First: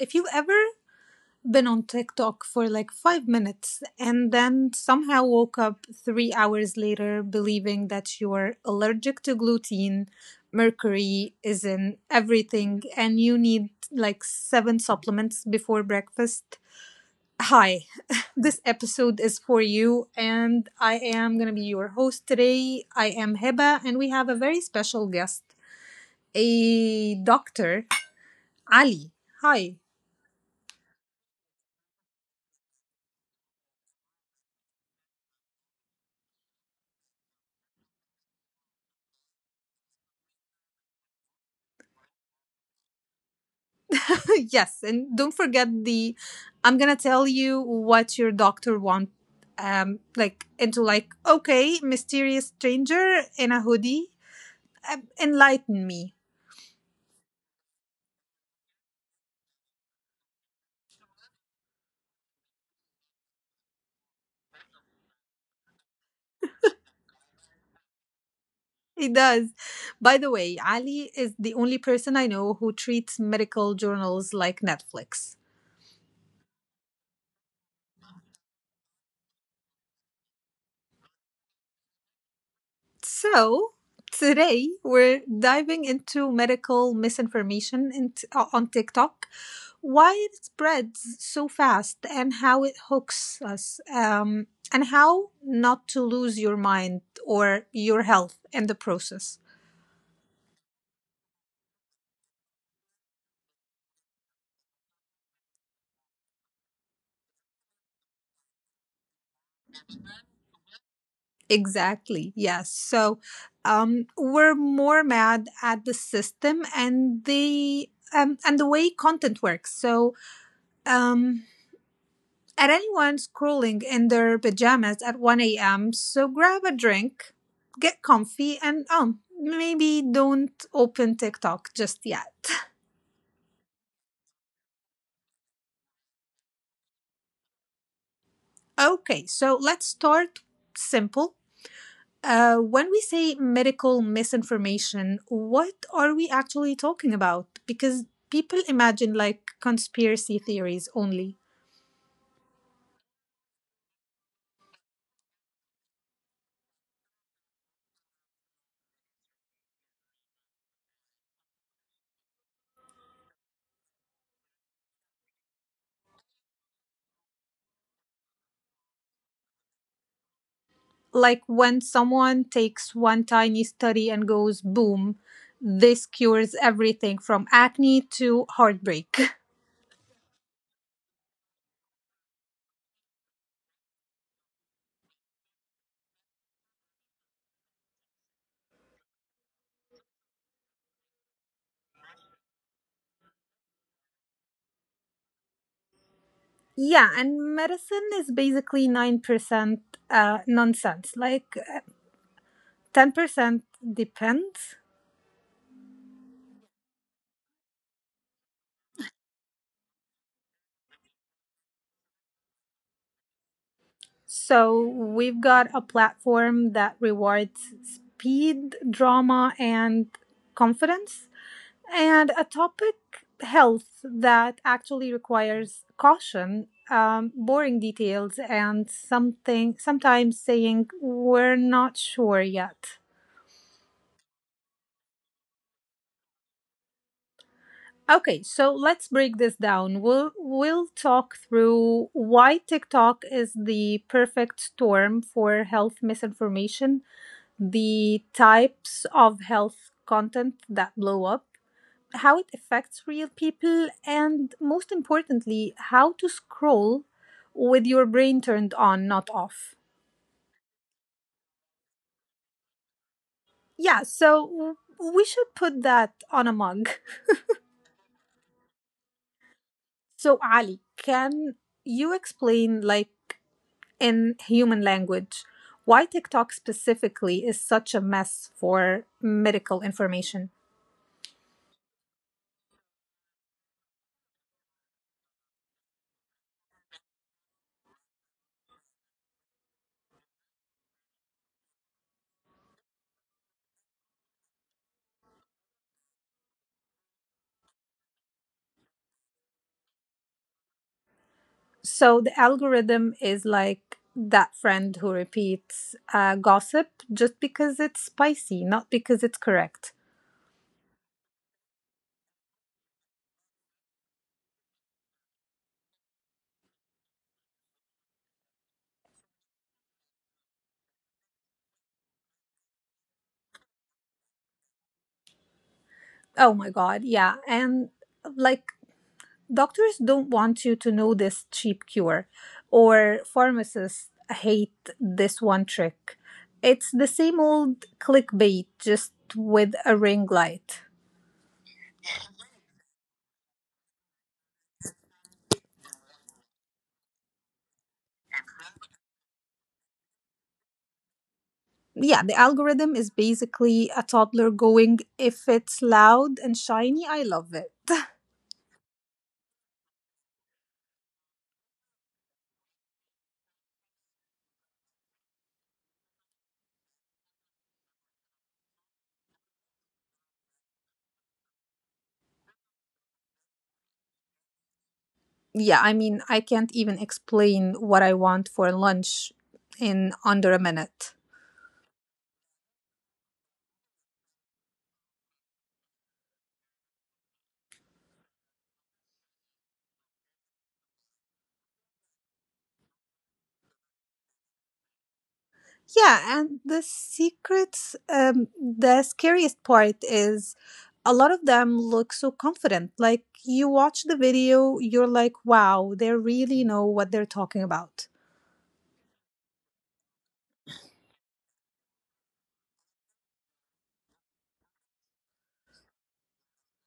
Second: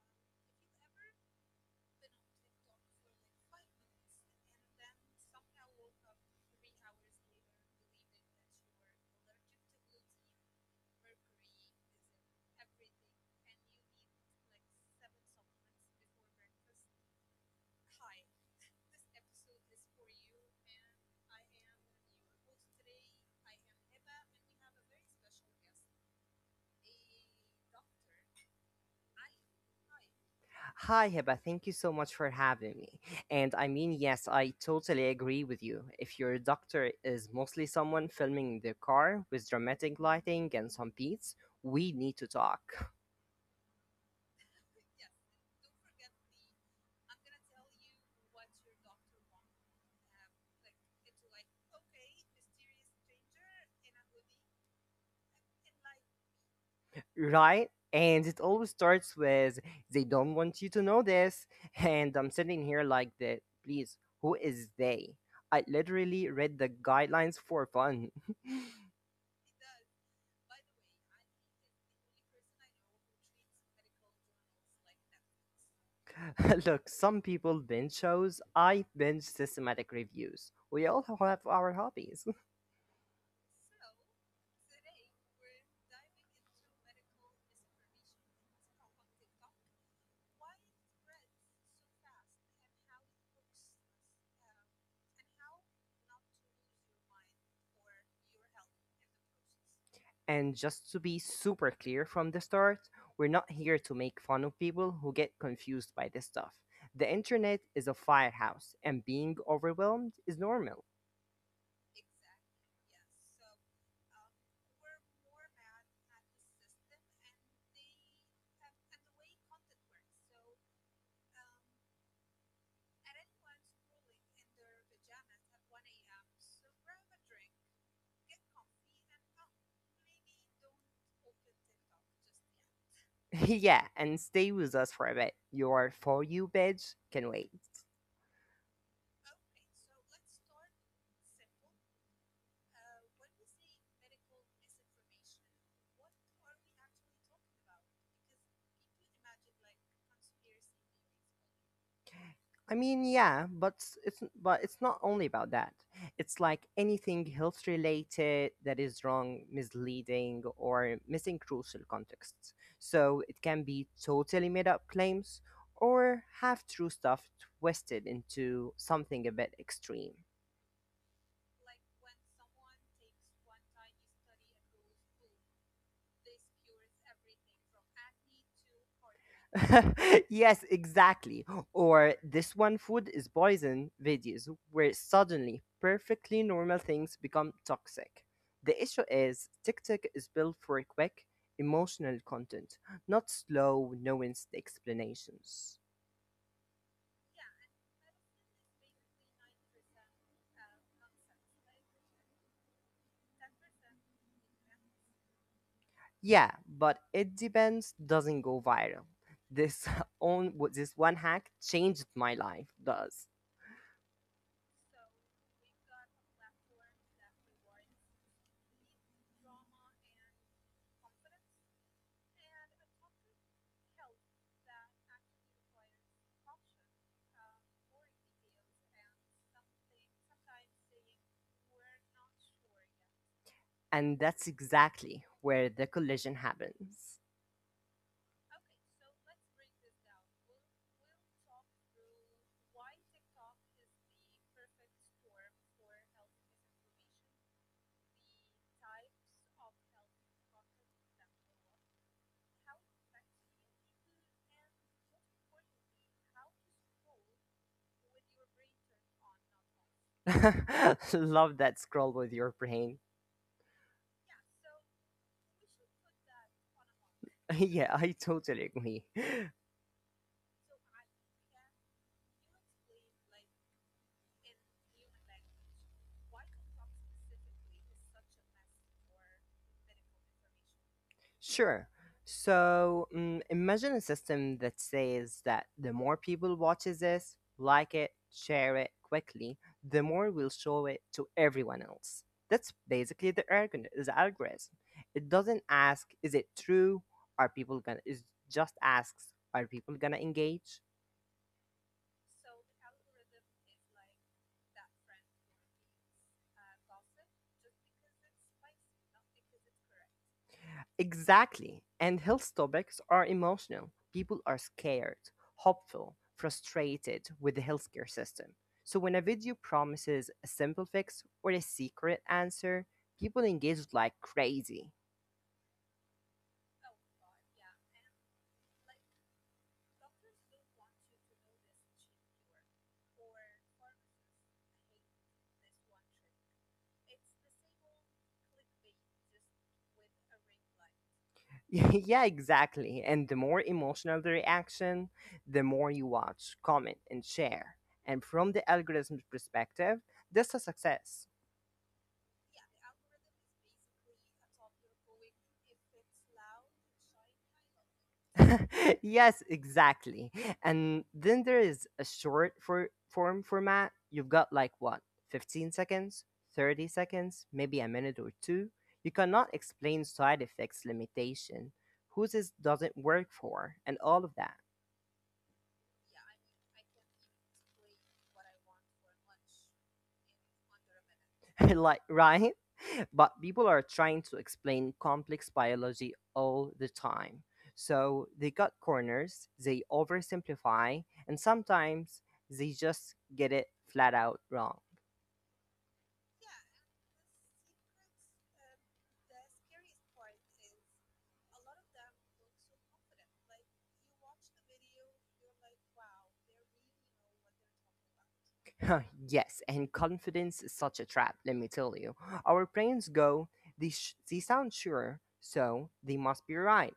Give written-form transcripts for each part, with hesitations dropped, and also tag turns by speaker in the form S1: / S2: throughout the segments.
S1: If you've ever been on TikTok for like 5 minutes and then somehow woke up 3 hours later believing that you're allergic to gluten, mercury is in everything, and you need like seven supplements before breakfast, hi, this episode is for you. And I am going to be your host today. I am Heba, and we have a very special guest, a doctor, Ali, hi.
S2: Hi, Hiba. Thank you so much for having me. And I mean, yes, I totally agree with you. If your doctor is mostly someone filming in their car with dramatic lighting and some beats, we need to talk,
S1: Yes, and don't forget the I'm gonna tell you what your doctor want like into like okay, mysterious stranger in a hoodie. Enlighten me.
S2: right? And it always starts with, they don't want you to know this. And I'm sitting here like that, please, who is they? I literally read the guidelines for fun.
S1: He does. By the way, Ali is the only person I know who treats medical journals like Netflix.
S2: Look, some people binge shows. I binge systematic reviews. We all have our hobbies.
S1: So, today we're diving into medical misinformation in on TikTok, why it spreads so fast, and how it hooks us, and how not to lose your mind or your health in the process.
S2: And just to be super clear from the start, we're not here to make fun of people who get confused by this stuff. The internet is a firehouse, and being overwhelmed is normal.
S1: Exactly, yes. So, we're more mad at the system and the way content works. Um at anyone scrolling in their pajamas at 1 a.m. So grab a drink, get comfy, and maybe don't open TikTok just yet.
S2: Yeah, and stay with us for a bit. Your For You badge can wait.
S1: Okay, so let's start simple. When we say medical misinformation, what are we actually talking about? Because people imagine like conspiracy theories only.
S2: I mean, yeah, but it's not only about that. It's like anything health related that is wrong, misleading, or missing crucial contexts. So it can be totally made up claims or half true stuff twisted into something a bit extreme.
S1: Like when someone takes one tiny study and goes, boom, this cures everything from acne to heartbreak.
S2: Yes, exactly. Or this one food is poison videos where suddenly perfectly normal things become toxic. The issue is TikTok is built for quick, emotional content, not slow, nuanced explanations.
S1: Yeah, and medicine is basically 9% nonsense, like 10% depends.
S2: Yeah, but it depends doesn't go viral. This on this one hack changed my life does.
S1: So we've got a platform that rewards speed, drama, and confidence. And a topic, health, that actually requires caution, boring details, and something sometimes saying we're not sure yet.
S2: And that's exactly where the collision happens.
S1: Okay, so let's break this down. We'll talk through why TikTok is the perfect storm for health misinformation, the types of health content that blow up, how it affects real people, and most importantly, how to scroll with your brain turned on, not off.
S2: Love that scroll with your brain.
S1: Yeah, so we should put that on a mug.
S2: Yeah, I totally agree.
S1: So, Ali, can you explain, like, in human language, why TikTok specifically is such a mess for medical information?
S2: Sure. So imagine a system that says that the more people watches this, like it, share it quickly, the more we'll show it to everyone else. That's basically the algorithm. It doesn't ask, is it true? Are people gonna? It just asks, are people gonna engage?
S1: So, the algorithm is like that friend who repeats gossip just because it's spicy, not because it's correct.
S2: Exactly. And health topics are emotional. People are scared, hopeful, frustrated with the healthcare system. So when a video promises a simple fix or a secret answer, people engage like crazy.
S1: Oh my God, yeah. And like, doctors don't want you to know this cheap cure, or pharmacists hate this one trick. It's the same old clickbait, just with a ring light.
S2: Yeah, exactly. And the more emotional the reaction, the more you watch, comment, and share. And from the algorithm's perspective, that's a success.
S1: Yeah, the algorithm is basically a toddler going, if it's loud and shiny, I love it.
S2: Yes, exactly. And then there is a short form format. You've got like what, 15 seconds, 30 seconds, maybe a minute or two. You cannot explain side effects limitation, who this doesn't work for, and all of that.
S1: Yeah, I mean, I can't even explain what I want for lunch in under a minute.
S2: Like, right? But people are trying to explain complex biology all the time. So they cut corners, they oversimplify, and sometimes they just get it flat out wrong.
S1: Yeah, and the secrets, the scariest part is a lot of them look so confident. Like, you watch the video, you're like, wow, they really know what they're talking about.
S2: Yes, and confidence is such a trap, let me tell you. Our brains go, these sound sure, so they must be right.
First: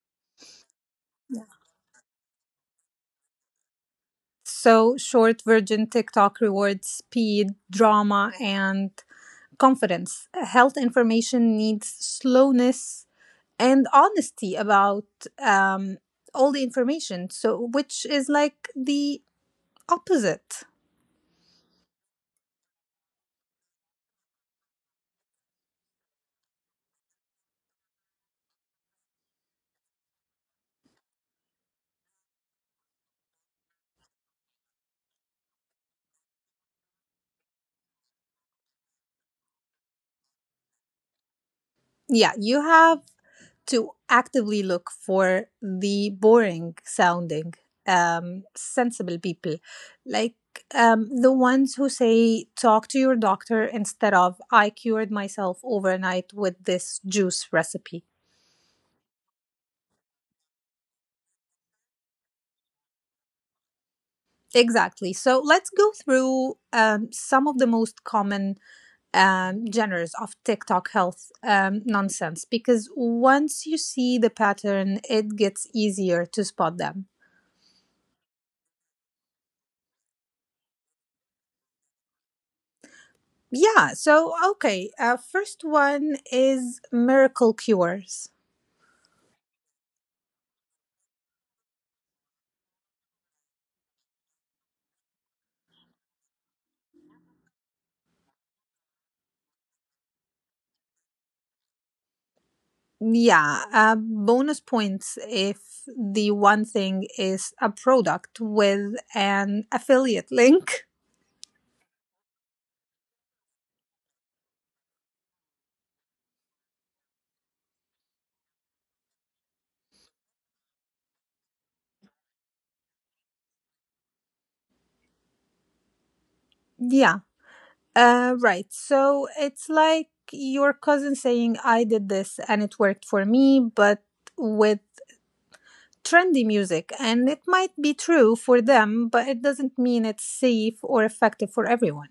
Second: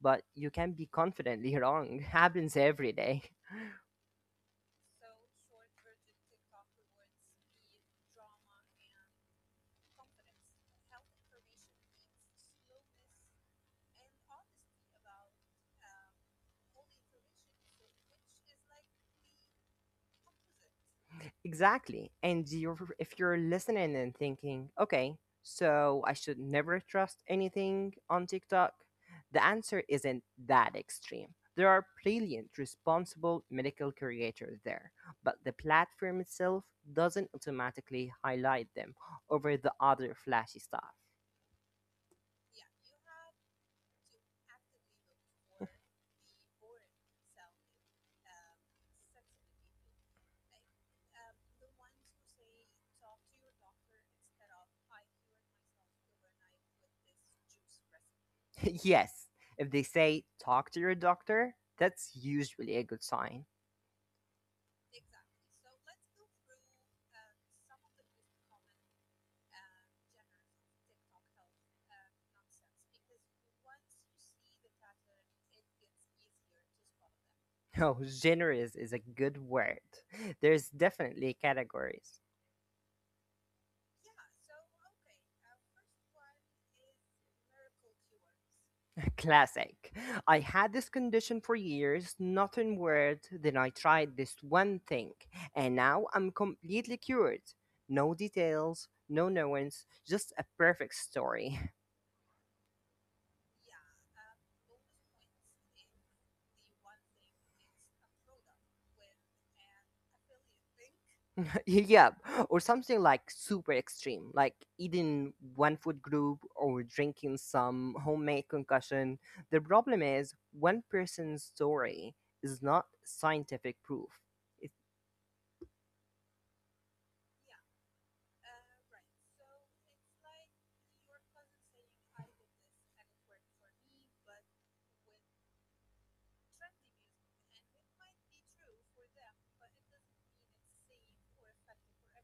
S2: But you can be
S1: Yeah.
S2: confidently wrong. Happens every day.
S1: So, short version, TikTok rewards speed, drama, and confidence. Health information needs slowness and honesty about, um, all the information. So, which is like the opposite.
S2: Exactly. And if you're listening and thinking, okay, so I should never trust anything on TikTok, the answer isn't that extreme. There are brilliant, responsible medical creators there, but the platform itself doesn't automatically highlight them over the other flashy stuff.
S1: Yeah, you have to actively look for the boring sounding, sensible people, like, the ones who say talk to your doctor instead of I cured myself overnight with this juice recipe.
S2: yes, if they say talk to your doctor, that's usually a good sign.
S1: Exactly, so let's go through some of the most common genres of TikTok health nonsense, because once you see the pattern it gets easier to spot them.
S2: No, generous is a good word. There's definitely categories.
S1: Yeah, so okay. First one is miracle cures.
S2: Classic. I had this condition for years, nothing weird. Then I tried this one thing, and now I'm completely cured. No details, no knowings, just a perfect story.
S1: Yeah, bonus points if the one thing is a product with an affiliate link.
S2: yep, or something like super extreme, like eating one food group or drinking some homemade concussion. The problem is, one person's story is not scientific proof. It
S1: Yeah, right. So it's like your cousin saying, I did this and it worked for me, but with trendy music. And it might be true for them, but it doesn't mean it's safe or effective for everyone.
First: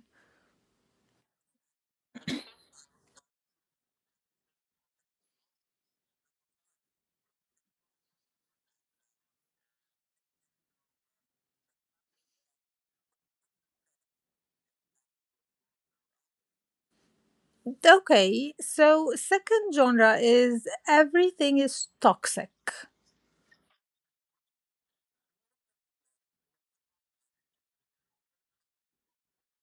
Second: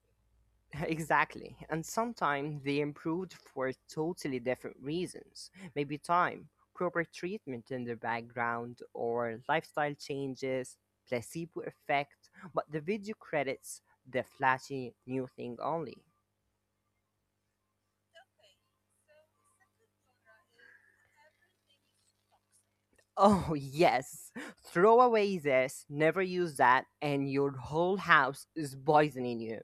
S2: Exactly. And sometimes they improved for totally different reasons. Maybe time, proper treatment in the background, or lifestyle changes, placebo effect. But the video credits the flashy new thing only.
S1: Okay, so second genre is everything is toxic.
S2: Oh, yes. Throw away this, never use that, and your whole house is poisoning you.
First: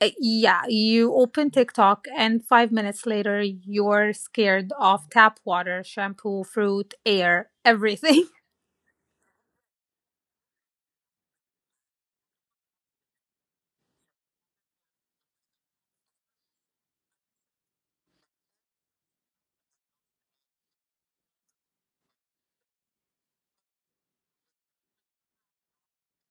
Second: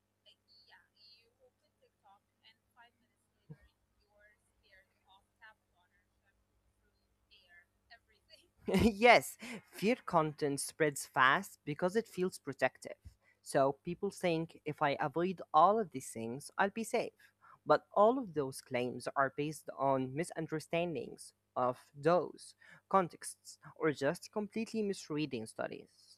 S1: Yeah, you open TikTok and 5 minutes later you're scared of tap water, shampoo, fruit, air, everything.
S2: yes, Fear content spreads fast because it feels protective. So people think if I avoid all of these things, I'll be safe. But all of those claims are based on misunderstandings of those contexts or just completely misreading studies.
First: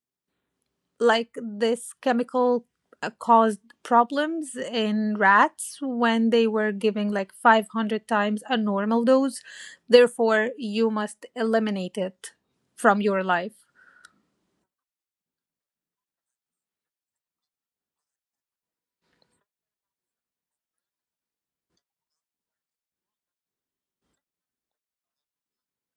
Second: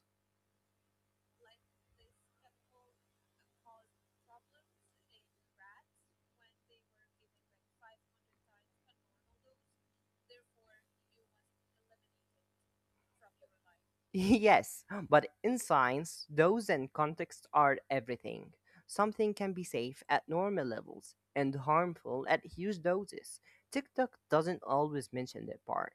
S1: Like, this chemical caused problems in rats when they were giving like 500 times a normal dose. Therefore, you must eliminate it from your life.
S2: yes, but in science, those and contexts are everything. Something can be safe at normal levels and harmful at huge doses. TikTok doesn't always mention that part.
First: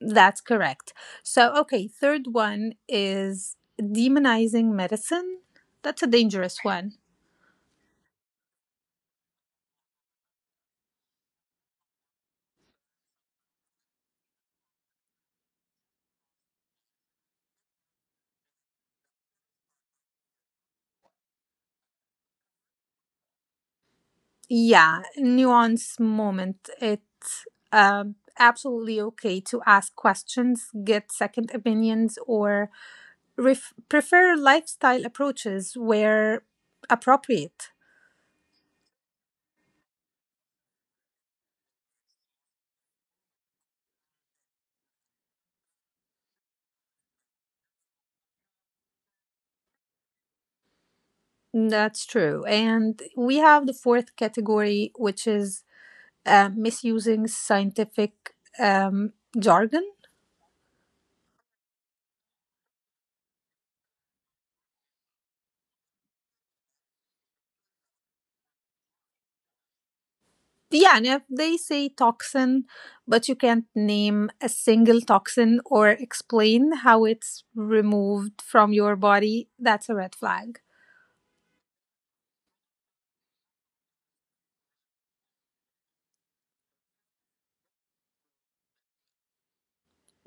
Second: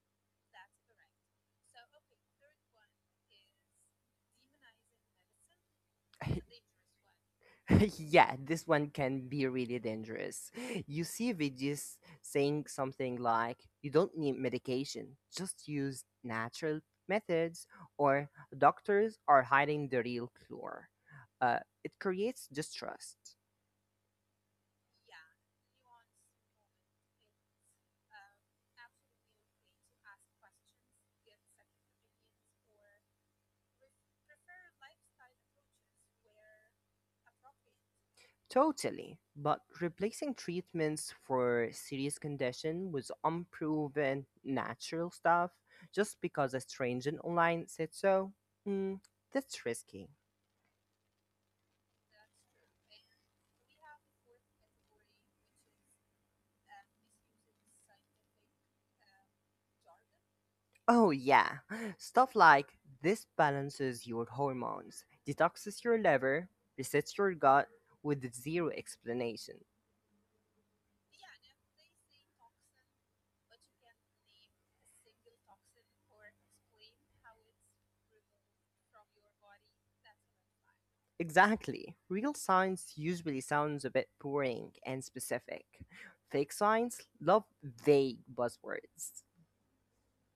S1: That's correct. So, okay, third one is demonizing medicine. That's a dangerous one.
S2: Yeah, this one can be really dangerous. You see videos saying something like, you don't need medication, just use natural methods, or doctors are hiding the real cure. Uh, it creates distrust.
S1: Yeah, nuance moment. It's, absolutely okay to ask questions, get second opinions, or prefer lifestyle approaches where appropriate.
S2: Totally. But replacing treatments for serious condition with unproven natural stuff just because a stranger online said so, mm, that's risky.
S1: That's true. And we have the fourth category, which is misusing scientific jargon.
S2: Oh, yeah. Stuff like this balances your hormones, detoxes your liver, resets your gut with zero explanation.
S1: Yeah, and if they say toxin, but you can't name a single toxin or explain how it's removed from your body, that's a red flag.
S2: Exactly. Real science usually sounds a bit boring and specific. Fake science love vague buzzwords.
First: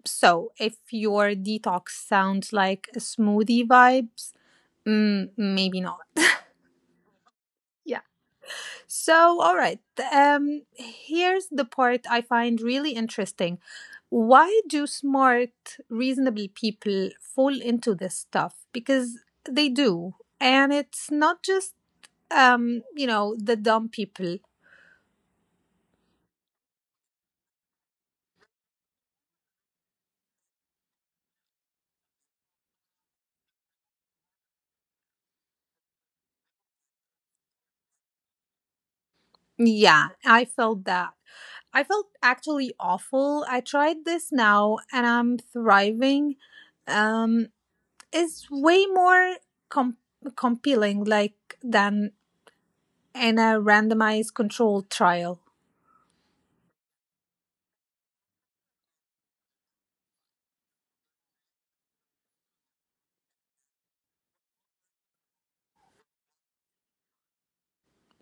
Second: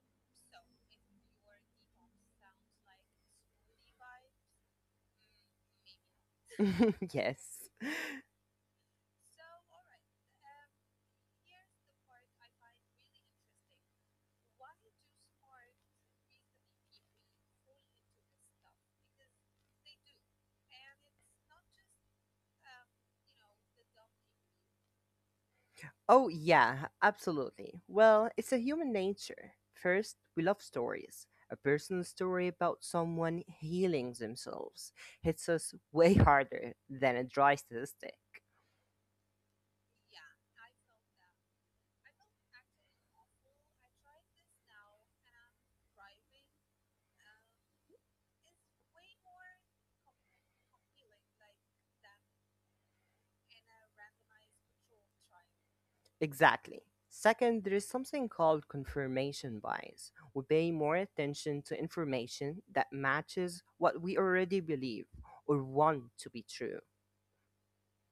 S1: So if your detox sounds like a smoothie vibes, mm, maybe not.
S2: Yes.
S1: Yeah. So, all right. Here's the part I find really interesting. Why do smart, reasonable people fall into this stuff? Because they do. And it's not just you know the dumb people.
S2: Oh, yeah, absolutely. Well, it's a human nature. First, we love stories. A personal story about someone healing themselves hits us way harder than a dry statistic.
S1: Yeah, I felt that. I felt actually awful, I tried this now and I'm thriving, um it's way more com- compelling, like, than in a randomized controlled trial.
S2: Exactly. Second, there is something called confirmation bias. We pay more attention to information that matches what we already believe or want to be true.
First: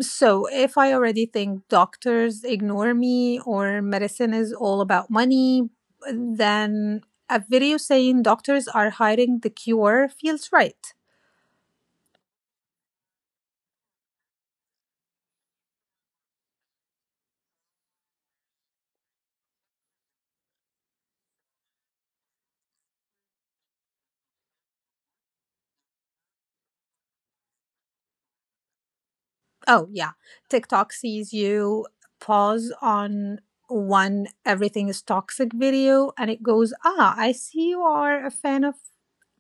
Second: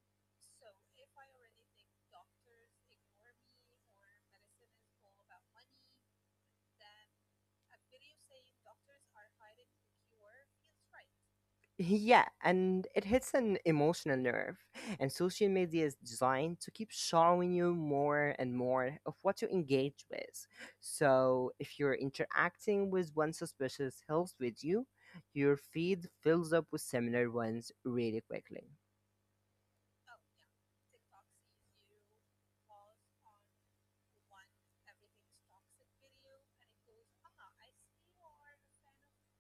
S1: So if I already think doctors ignore me or medicine is all about money, then a video saying doctors are hiding the cure feels right.
S2: Yeah, and it hits an emotional nerve. And social media is designed to keep showing you more and more of what you engage with. So if you're interacting with one suspicious health video, your feed fills up with similar ones really quickly.
S1: Oh, yeah. TikTok sees you pause on one everything is toxic video and it goes, ah, I see you are a fan of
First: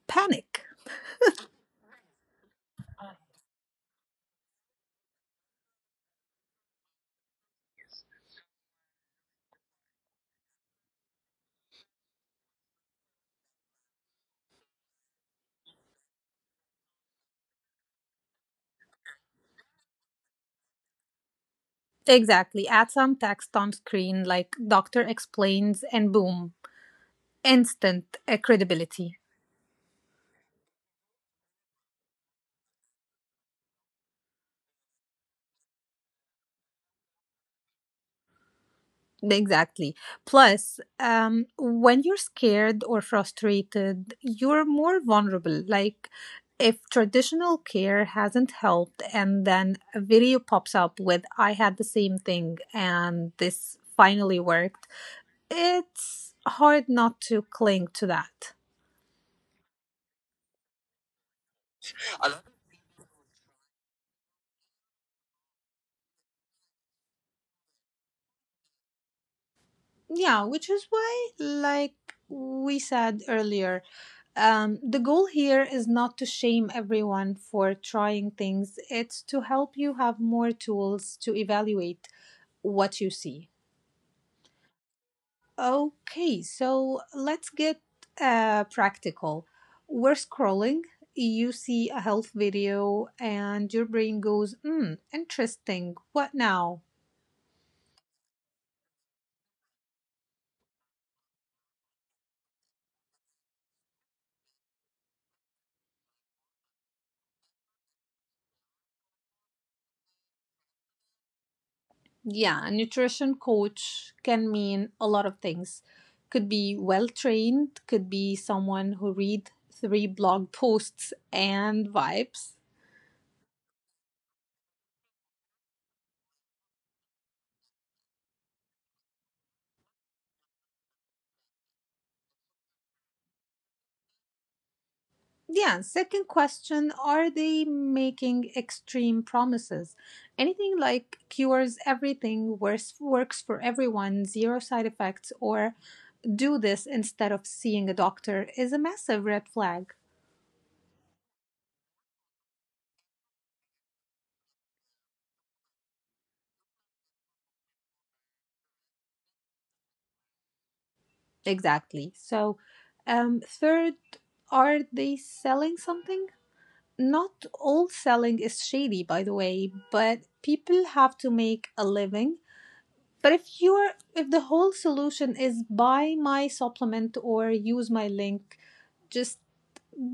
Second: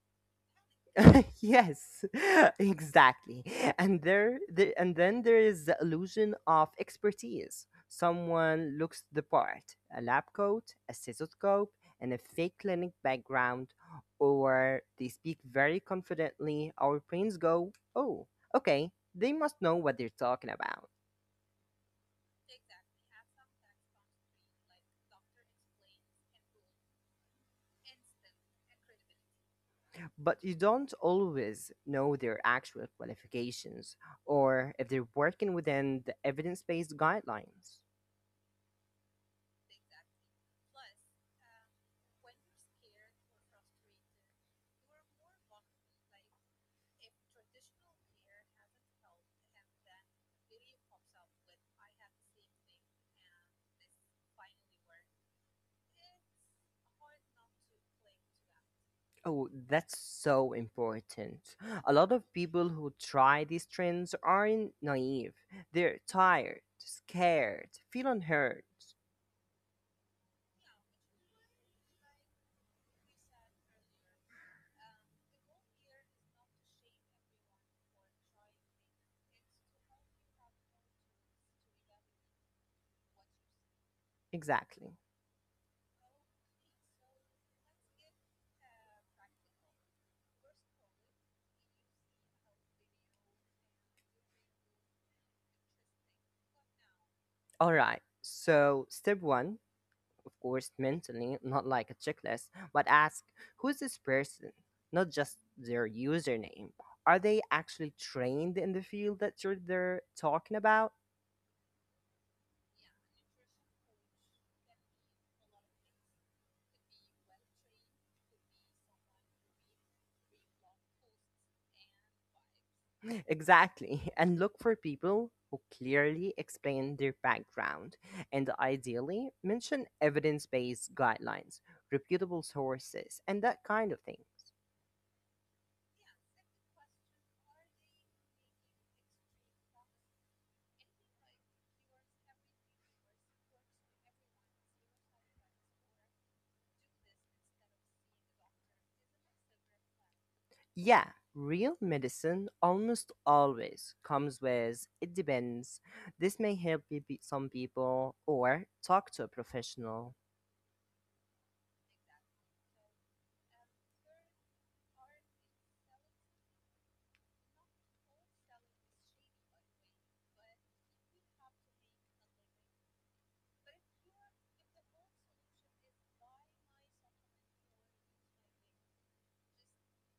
S1: panic.
S2: yes, exactly. And then there is the illusion of expertise. Someone looks the part: a lab coat, a stethoscope, and a fake clinic background, or they speak very confidently. Our brains go, "Oh, okay, they must know what they're talking about."
S1: Exactly. Add some text on screen like doctor explains and boom, instant credibility.
S2: But you don't always know their actual qualifications or if they're working within the evidence-based guidelines.
S1: Exactly. Plus, when you're scared or frustrated, you're more vulnerable. Like, if traditional care hasn't helped, and then a video pops up with, I had the same thing, and this finally worked, it's hard not to cling to that.
S2: Oh, that's so important. A lot of people who try these trends aren't naive. They're tired, scared, feel unheard.
S1: Yeah, which is why, like we said earlier, the goal here is not to shame everyone for trying things, it's to help you have more tools to evaluate what you see.
S2: Exactly.
S1: Okay, so let's get practical. We're scrolling, you see a health video, and your brain goes, hmm, interesting, what now?
S2: All right. So, step one, of course, mentally, not like a checklist, but ask who's this person? Not just their username. Are they actually trained in the field that you're they're talking about?
S1: Yeah, a nutrition coach can mean a lot of things. Could be well trained, could be someone who read three blog posts and vibes.
S2: Exactly. And look for people who clearly explain their background and ideally mention evidence based guidelines, reputable sources, and that kind of thing.
S1: Yeah, second question, are they making extreme promises? Anything like cures everything, worse works for everyone, zero side effects, or do this instead of seeing a doctor is a massive red flag.
S2: Yeah, real medicine almost always comes with it depends. This may help you beat some people or talk to a professional.
S1: Exactly. So, third, are they selling something? Not all selling is shady, by the way, but people have to make a living. But if the whole solution is buy my supplement or use my link, just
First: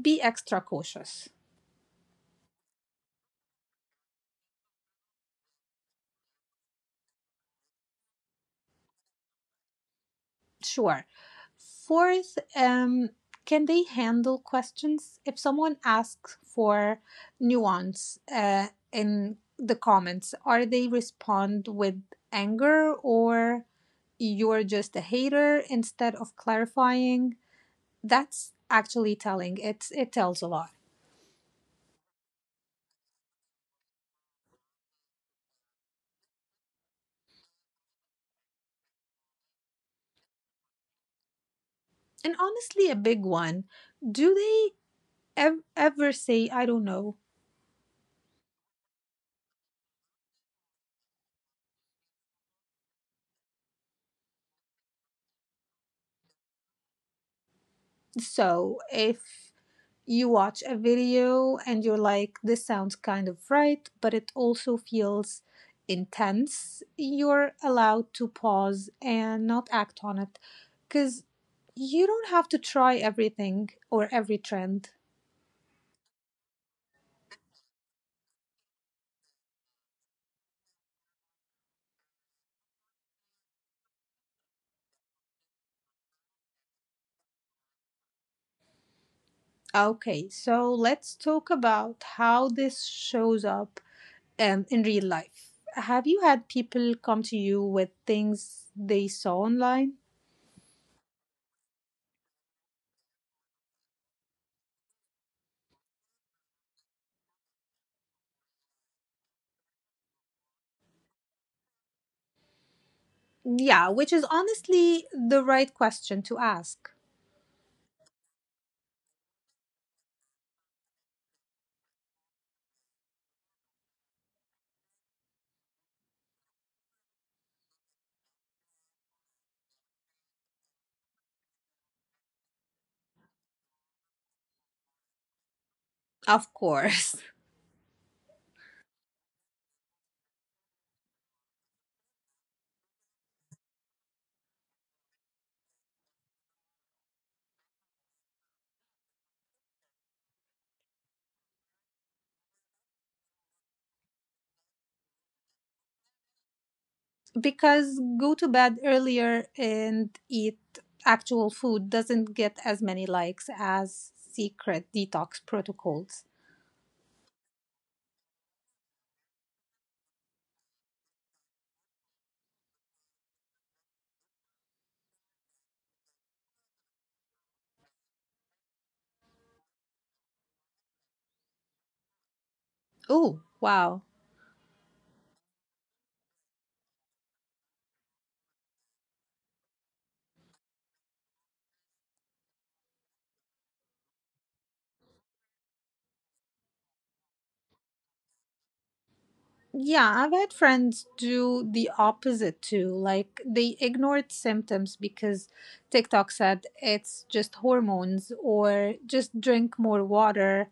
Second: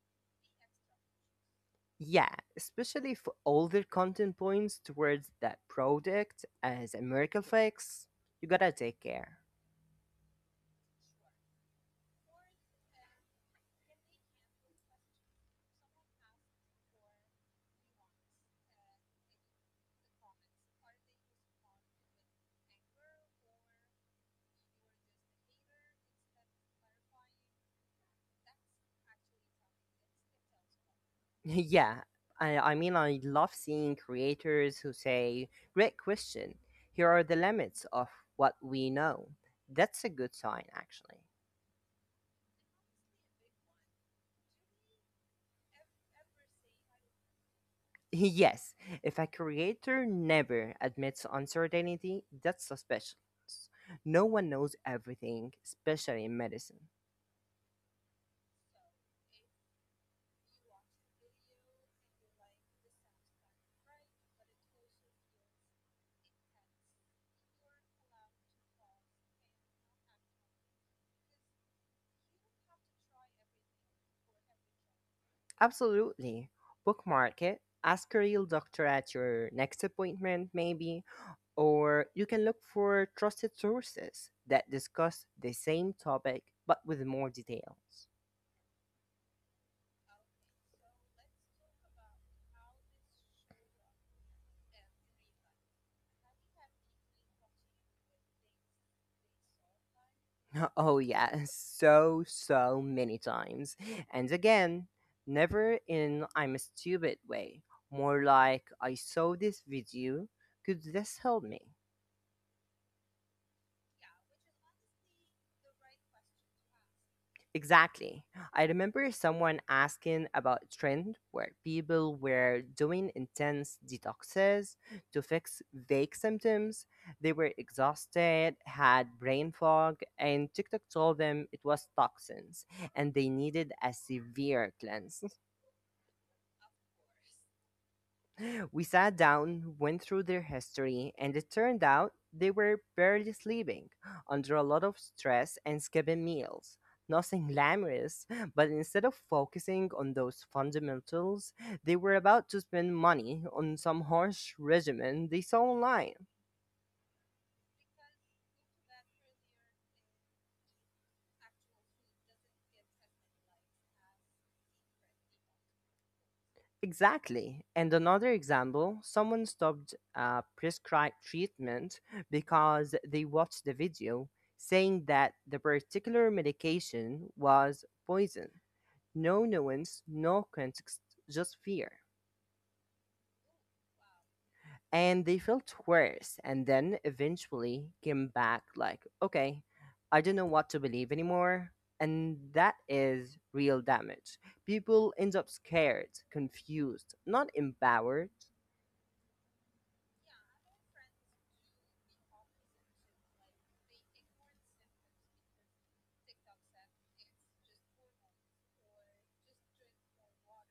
S1: be extra cautious.
S2: Yeah, especially for older content points towards that product as a miracle fix, you gotta take care.
S1: Sure. Fourth, can they handle questions? If someone asks for nuance in the comments, are they respond with anger or you're just a hater instead of clarifying? That's actually telling. It tells a lot.
S2: Yeah, I mean, I love seeing creators who say, Great question. Here are the limits of what we know. That's a good sign, actually.
S1: And honestly, a big one. Do they ever say, I don't know?
S2: Yes, if a creator never admits uncertainty, that's suspicious. No one knows everything, especially in medicine.
S1: So if you watch a video and you're like, this sounds kind of right, but it also feels intense, you're allowed to pause and not act on it. Because you don't have to try everything or every trend.
S2: Absolutely. Bookmark it. Ask a real doctor at your next appointment, maybe. Or you can look for trusted sources that discuss the same topic but with more details.
S1: Okay, so let's talk about how this shows up, in real life. Have you had people come to you with things they saw online?
S2: Oh, yeah, so, so many times. And again, never in I'm a stupid way. More like I saw this video. Could this help me?
S1: Yeah, which is honestly the right question to ask.
S2: Exactly. I remember someone asking about trend where people were doing intense detoxes to fix vague symptoms. They were exhausted, had brain fog, and TikTok told them it was toxins and they needed a severe cleanse.
S1: Of course.
S2: We sat down, went through their history, and it turned out they were barely sleeping, under a lot of stress and skipping meals. Nothing glamorous, but instead of focusing on those fundamentals, they were about to spend money on some harsh regimen they saw online.
S1: Because go to bed earlier and eat actual food doesn't get as many likes as secret detox protocols.
S2: Exactly. And another example someone stopped a prescribed treatment because they watched the video saying that the particular medication was poison. No nuance, no context, just fear.
S1: Oh, wow.
S2: And they felt worse and then eventually came back like, okay, I don't know what to believe anymore. And that is real damage. People end up scared, confused, not empowered.
S1: Yeah, I've had friends do the opposite too. Like, they ignored symptoms because TikTok said it's just hormones or just drink more water.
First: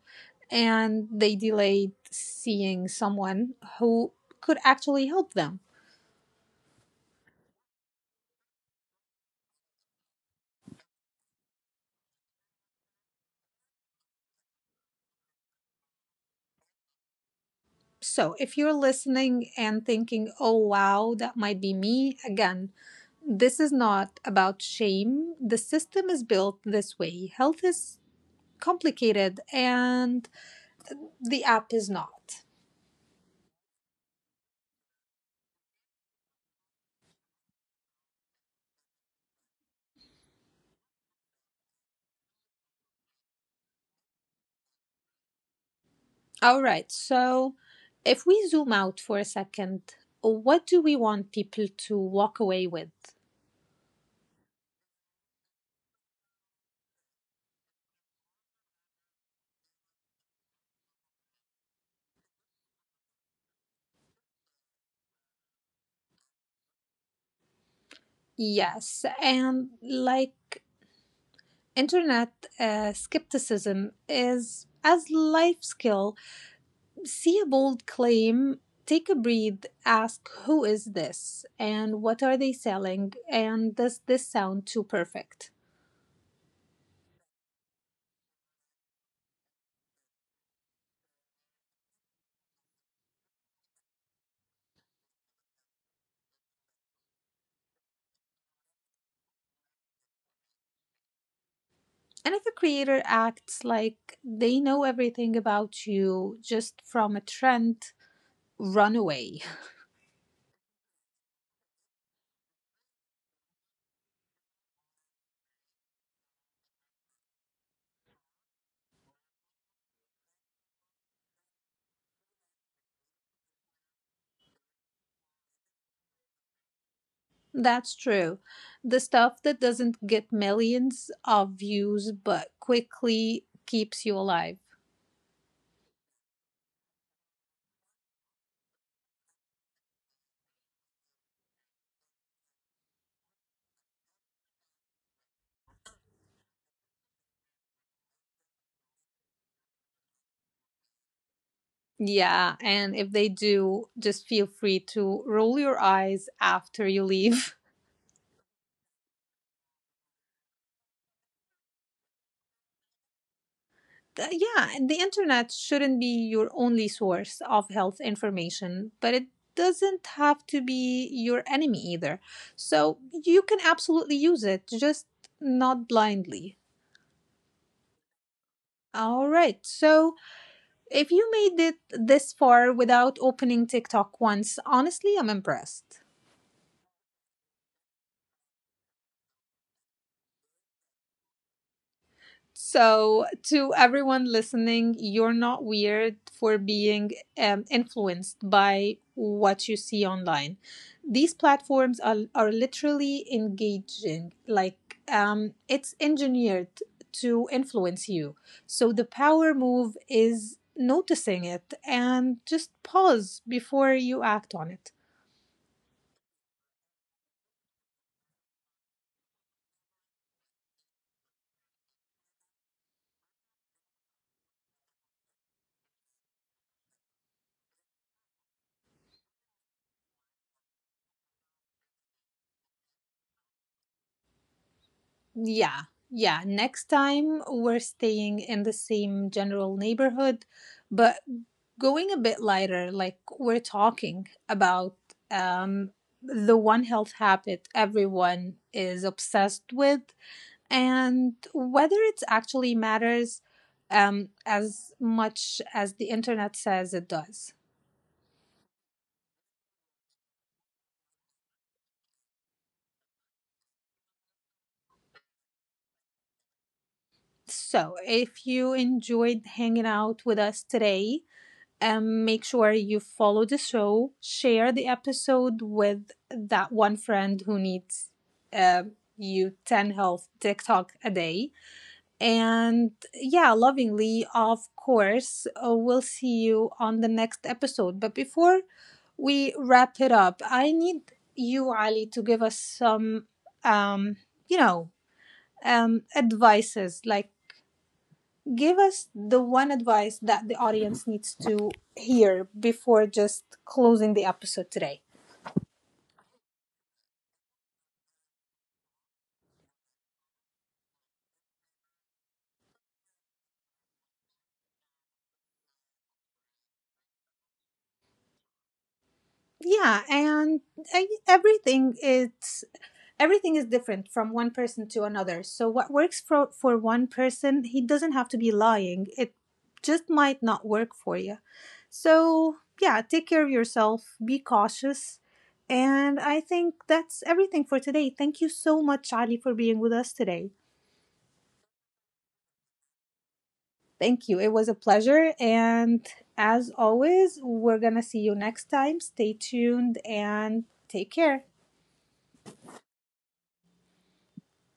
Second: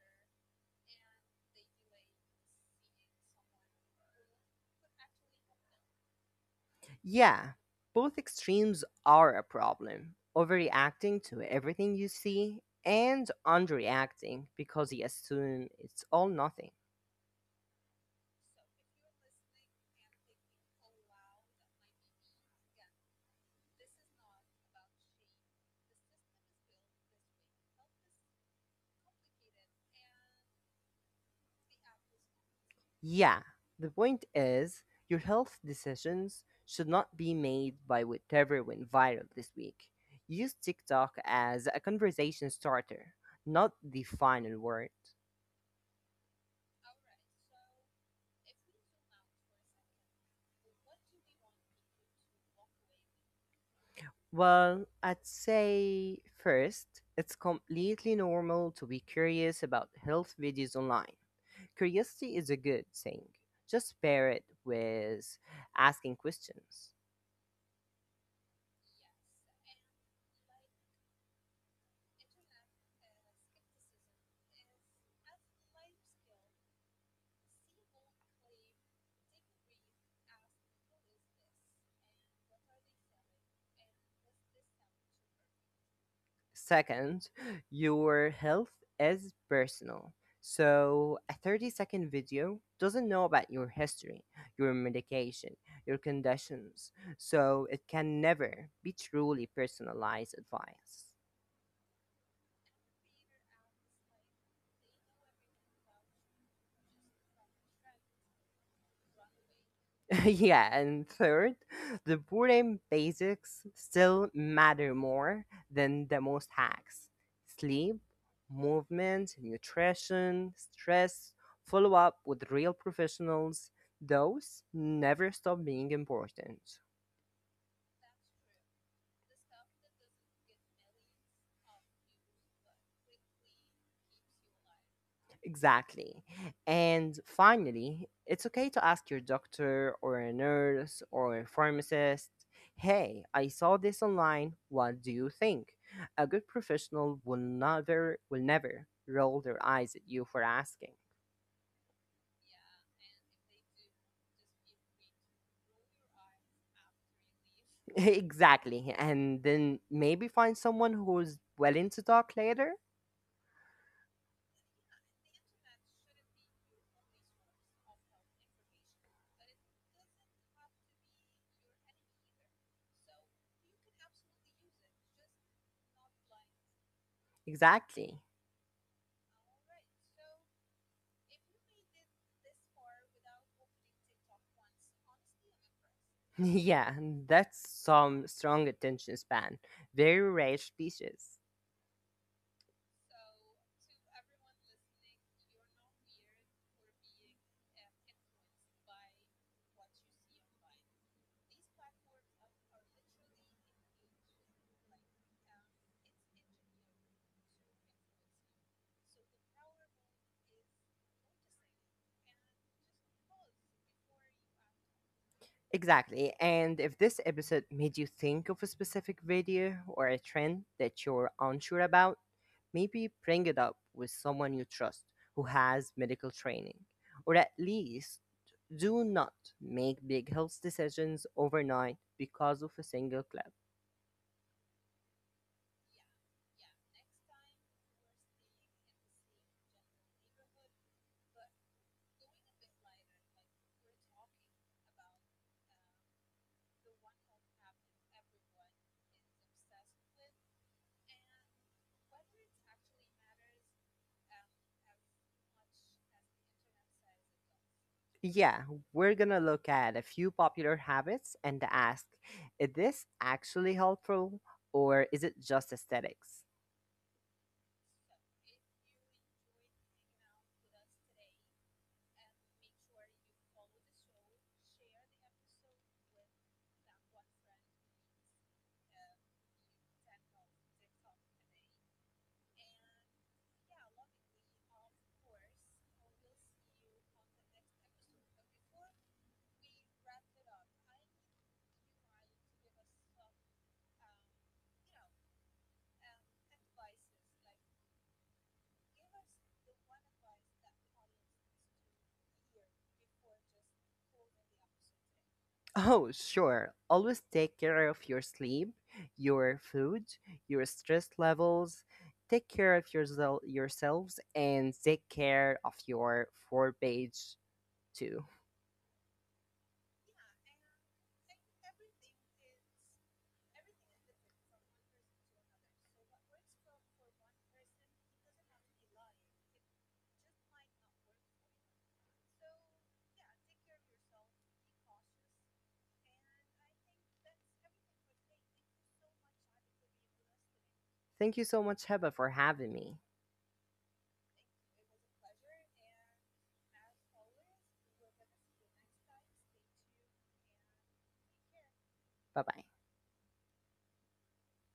S1: And they delayed seeing someone who could actually help them.
S2: Yeah, both extremes are a problem. Overreacting to everything you see and underreacting because you assume it's all nothing.
S1: So if you're listening and thinking, oh, wow, that might be me, again, this is not about shame. The system is built this way. Health is complicated and the app is not.
S2: Yeah, the point is, your health decisions should not be made by whatever went viral this week. Use TikTok as a conversation starter, not the final word.
S1: All right. So if we zoom out for a second, what do we want people to walk away with?
S2: Well, I'd say first, it's completely normal to be curious about health videos online. Curiosity is a good thing. Just pair it with asking questions.
S1: Yes. And like, internet skepticism is as life skill, see a bold claim, take a breath, ask who is this and what are they selling and does this sound too perfect?
S2: Second, your health is personal. So, a 30-second video doesn't know about your history, your medication, your conditions. So, it can never be truly personalized advice.
S1: And if a creator acts like they know everything about you just from a trend, run away.
S2: Yeah, and third, the board game basics still matter more than the most hacks. Sleep, movement, nutrition, stress, follow up with real professionals, those never stop being important.
S1: That's true. The stuff that doesn't get millions of views but quickly keeps you alive.
S2: Exactly. And finally, it's okay to ask your doctor or a nurse or a pharmacist, hey, I saw this online, what do you think? A good professional will never roll their eyes at you for asking.
S1: Yeah, and if they do, just feel free to roll your eyes after you leave.
S2: Exactly. And then maybe find someone who's willing to talk later.
S1: Yeah, the internet shouldn't be your only source of health information, but it doesn't have to be your enemy either. So you can absolutely use it, just not blindly.
S2: Exactly.
S1: All right. So if you made it this far without opening TikTok once, honestly, I'm impressed.
S2: Yeah, that's some strong attention span. Very rare species.
S1: So, to everyone listening, you're not weird for being, influenced by what you see online. These platforms are literally engaging, like, it's engineered to influence you. So, the power move is noticing it and just pause before you act on it.
S2: Exactly. And if this episode made you think of a specific video or a trend that you're unsure about, maybe bring it up with someone you trust who has medical training. Or at least do not make big health decisions overnight because of a single clip.
S1: Yeah, yeah. Next time, we're staying in the same general neighborhood but going a bit lighter, like we're talking about, um, the one health habit everyone is obsessed with, and whether it actually matters as much as the internet says it does.
S2: Yeah, we're gonna look at a few popular habits and ask is this actually helpful or is it just aesthetics?
S1: So, if you enjoyed hanging out with us today, make sure you follow the show, share the episode with that one friend who needs uh, you 10 health TikTok a day. And yeah, lovingly, of course, we'll see you on the next episode. But before we wrap it up, I need you, Ali, to give us some, um, you know, advices. Like, give us the one advice that the audience needs to hear before just closing the episode today.
S2: Oh, sure. Always take care of your sleep, your food, your stress levels. Take care of yourself, yourselves and take care of your four-page too.
S1: Yeah, and I, everything it's. Everything is different from one person to another. So what works for one person, he doesn't have to be lying. It just might not work for you. So yeah, take care of yourself, be cautious. And I think that's everything for today. Thank you so much, Ali, for being with us today.
S2: Thank you so much, Heba, for having me.
S1: Thank you. It was a pleasure. And as always, we're going to see you next time. Stay tuned and take care.
S2: Bye bye.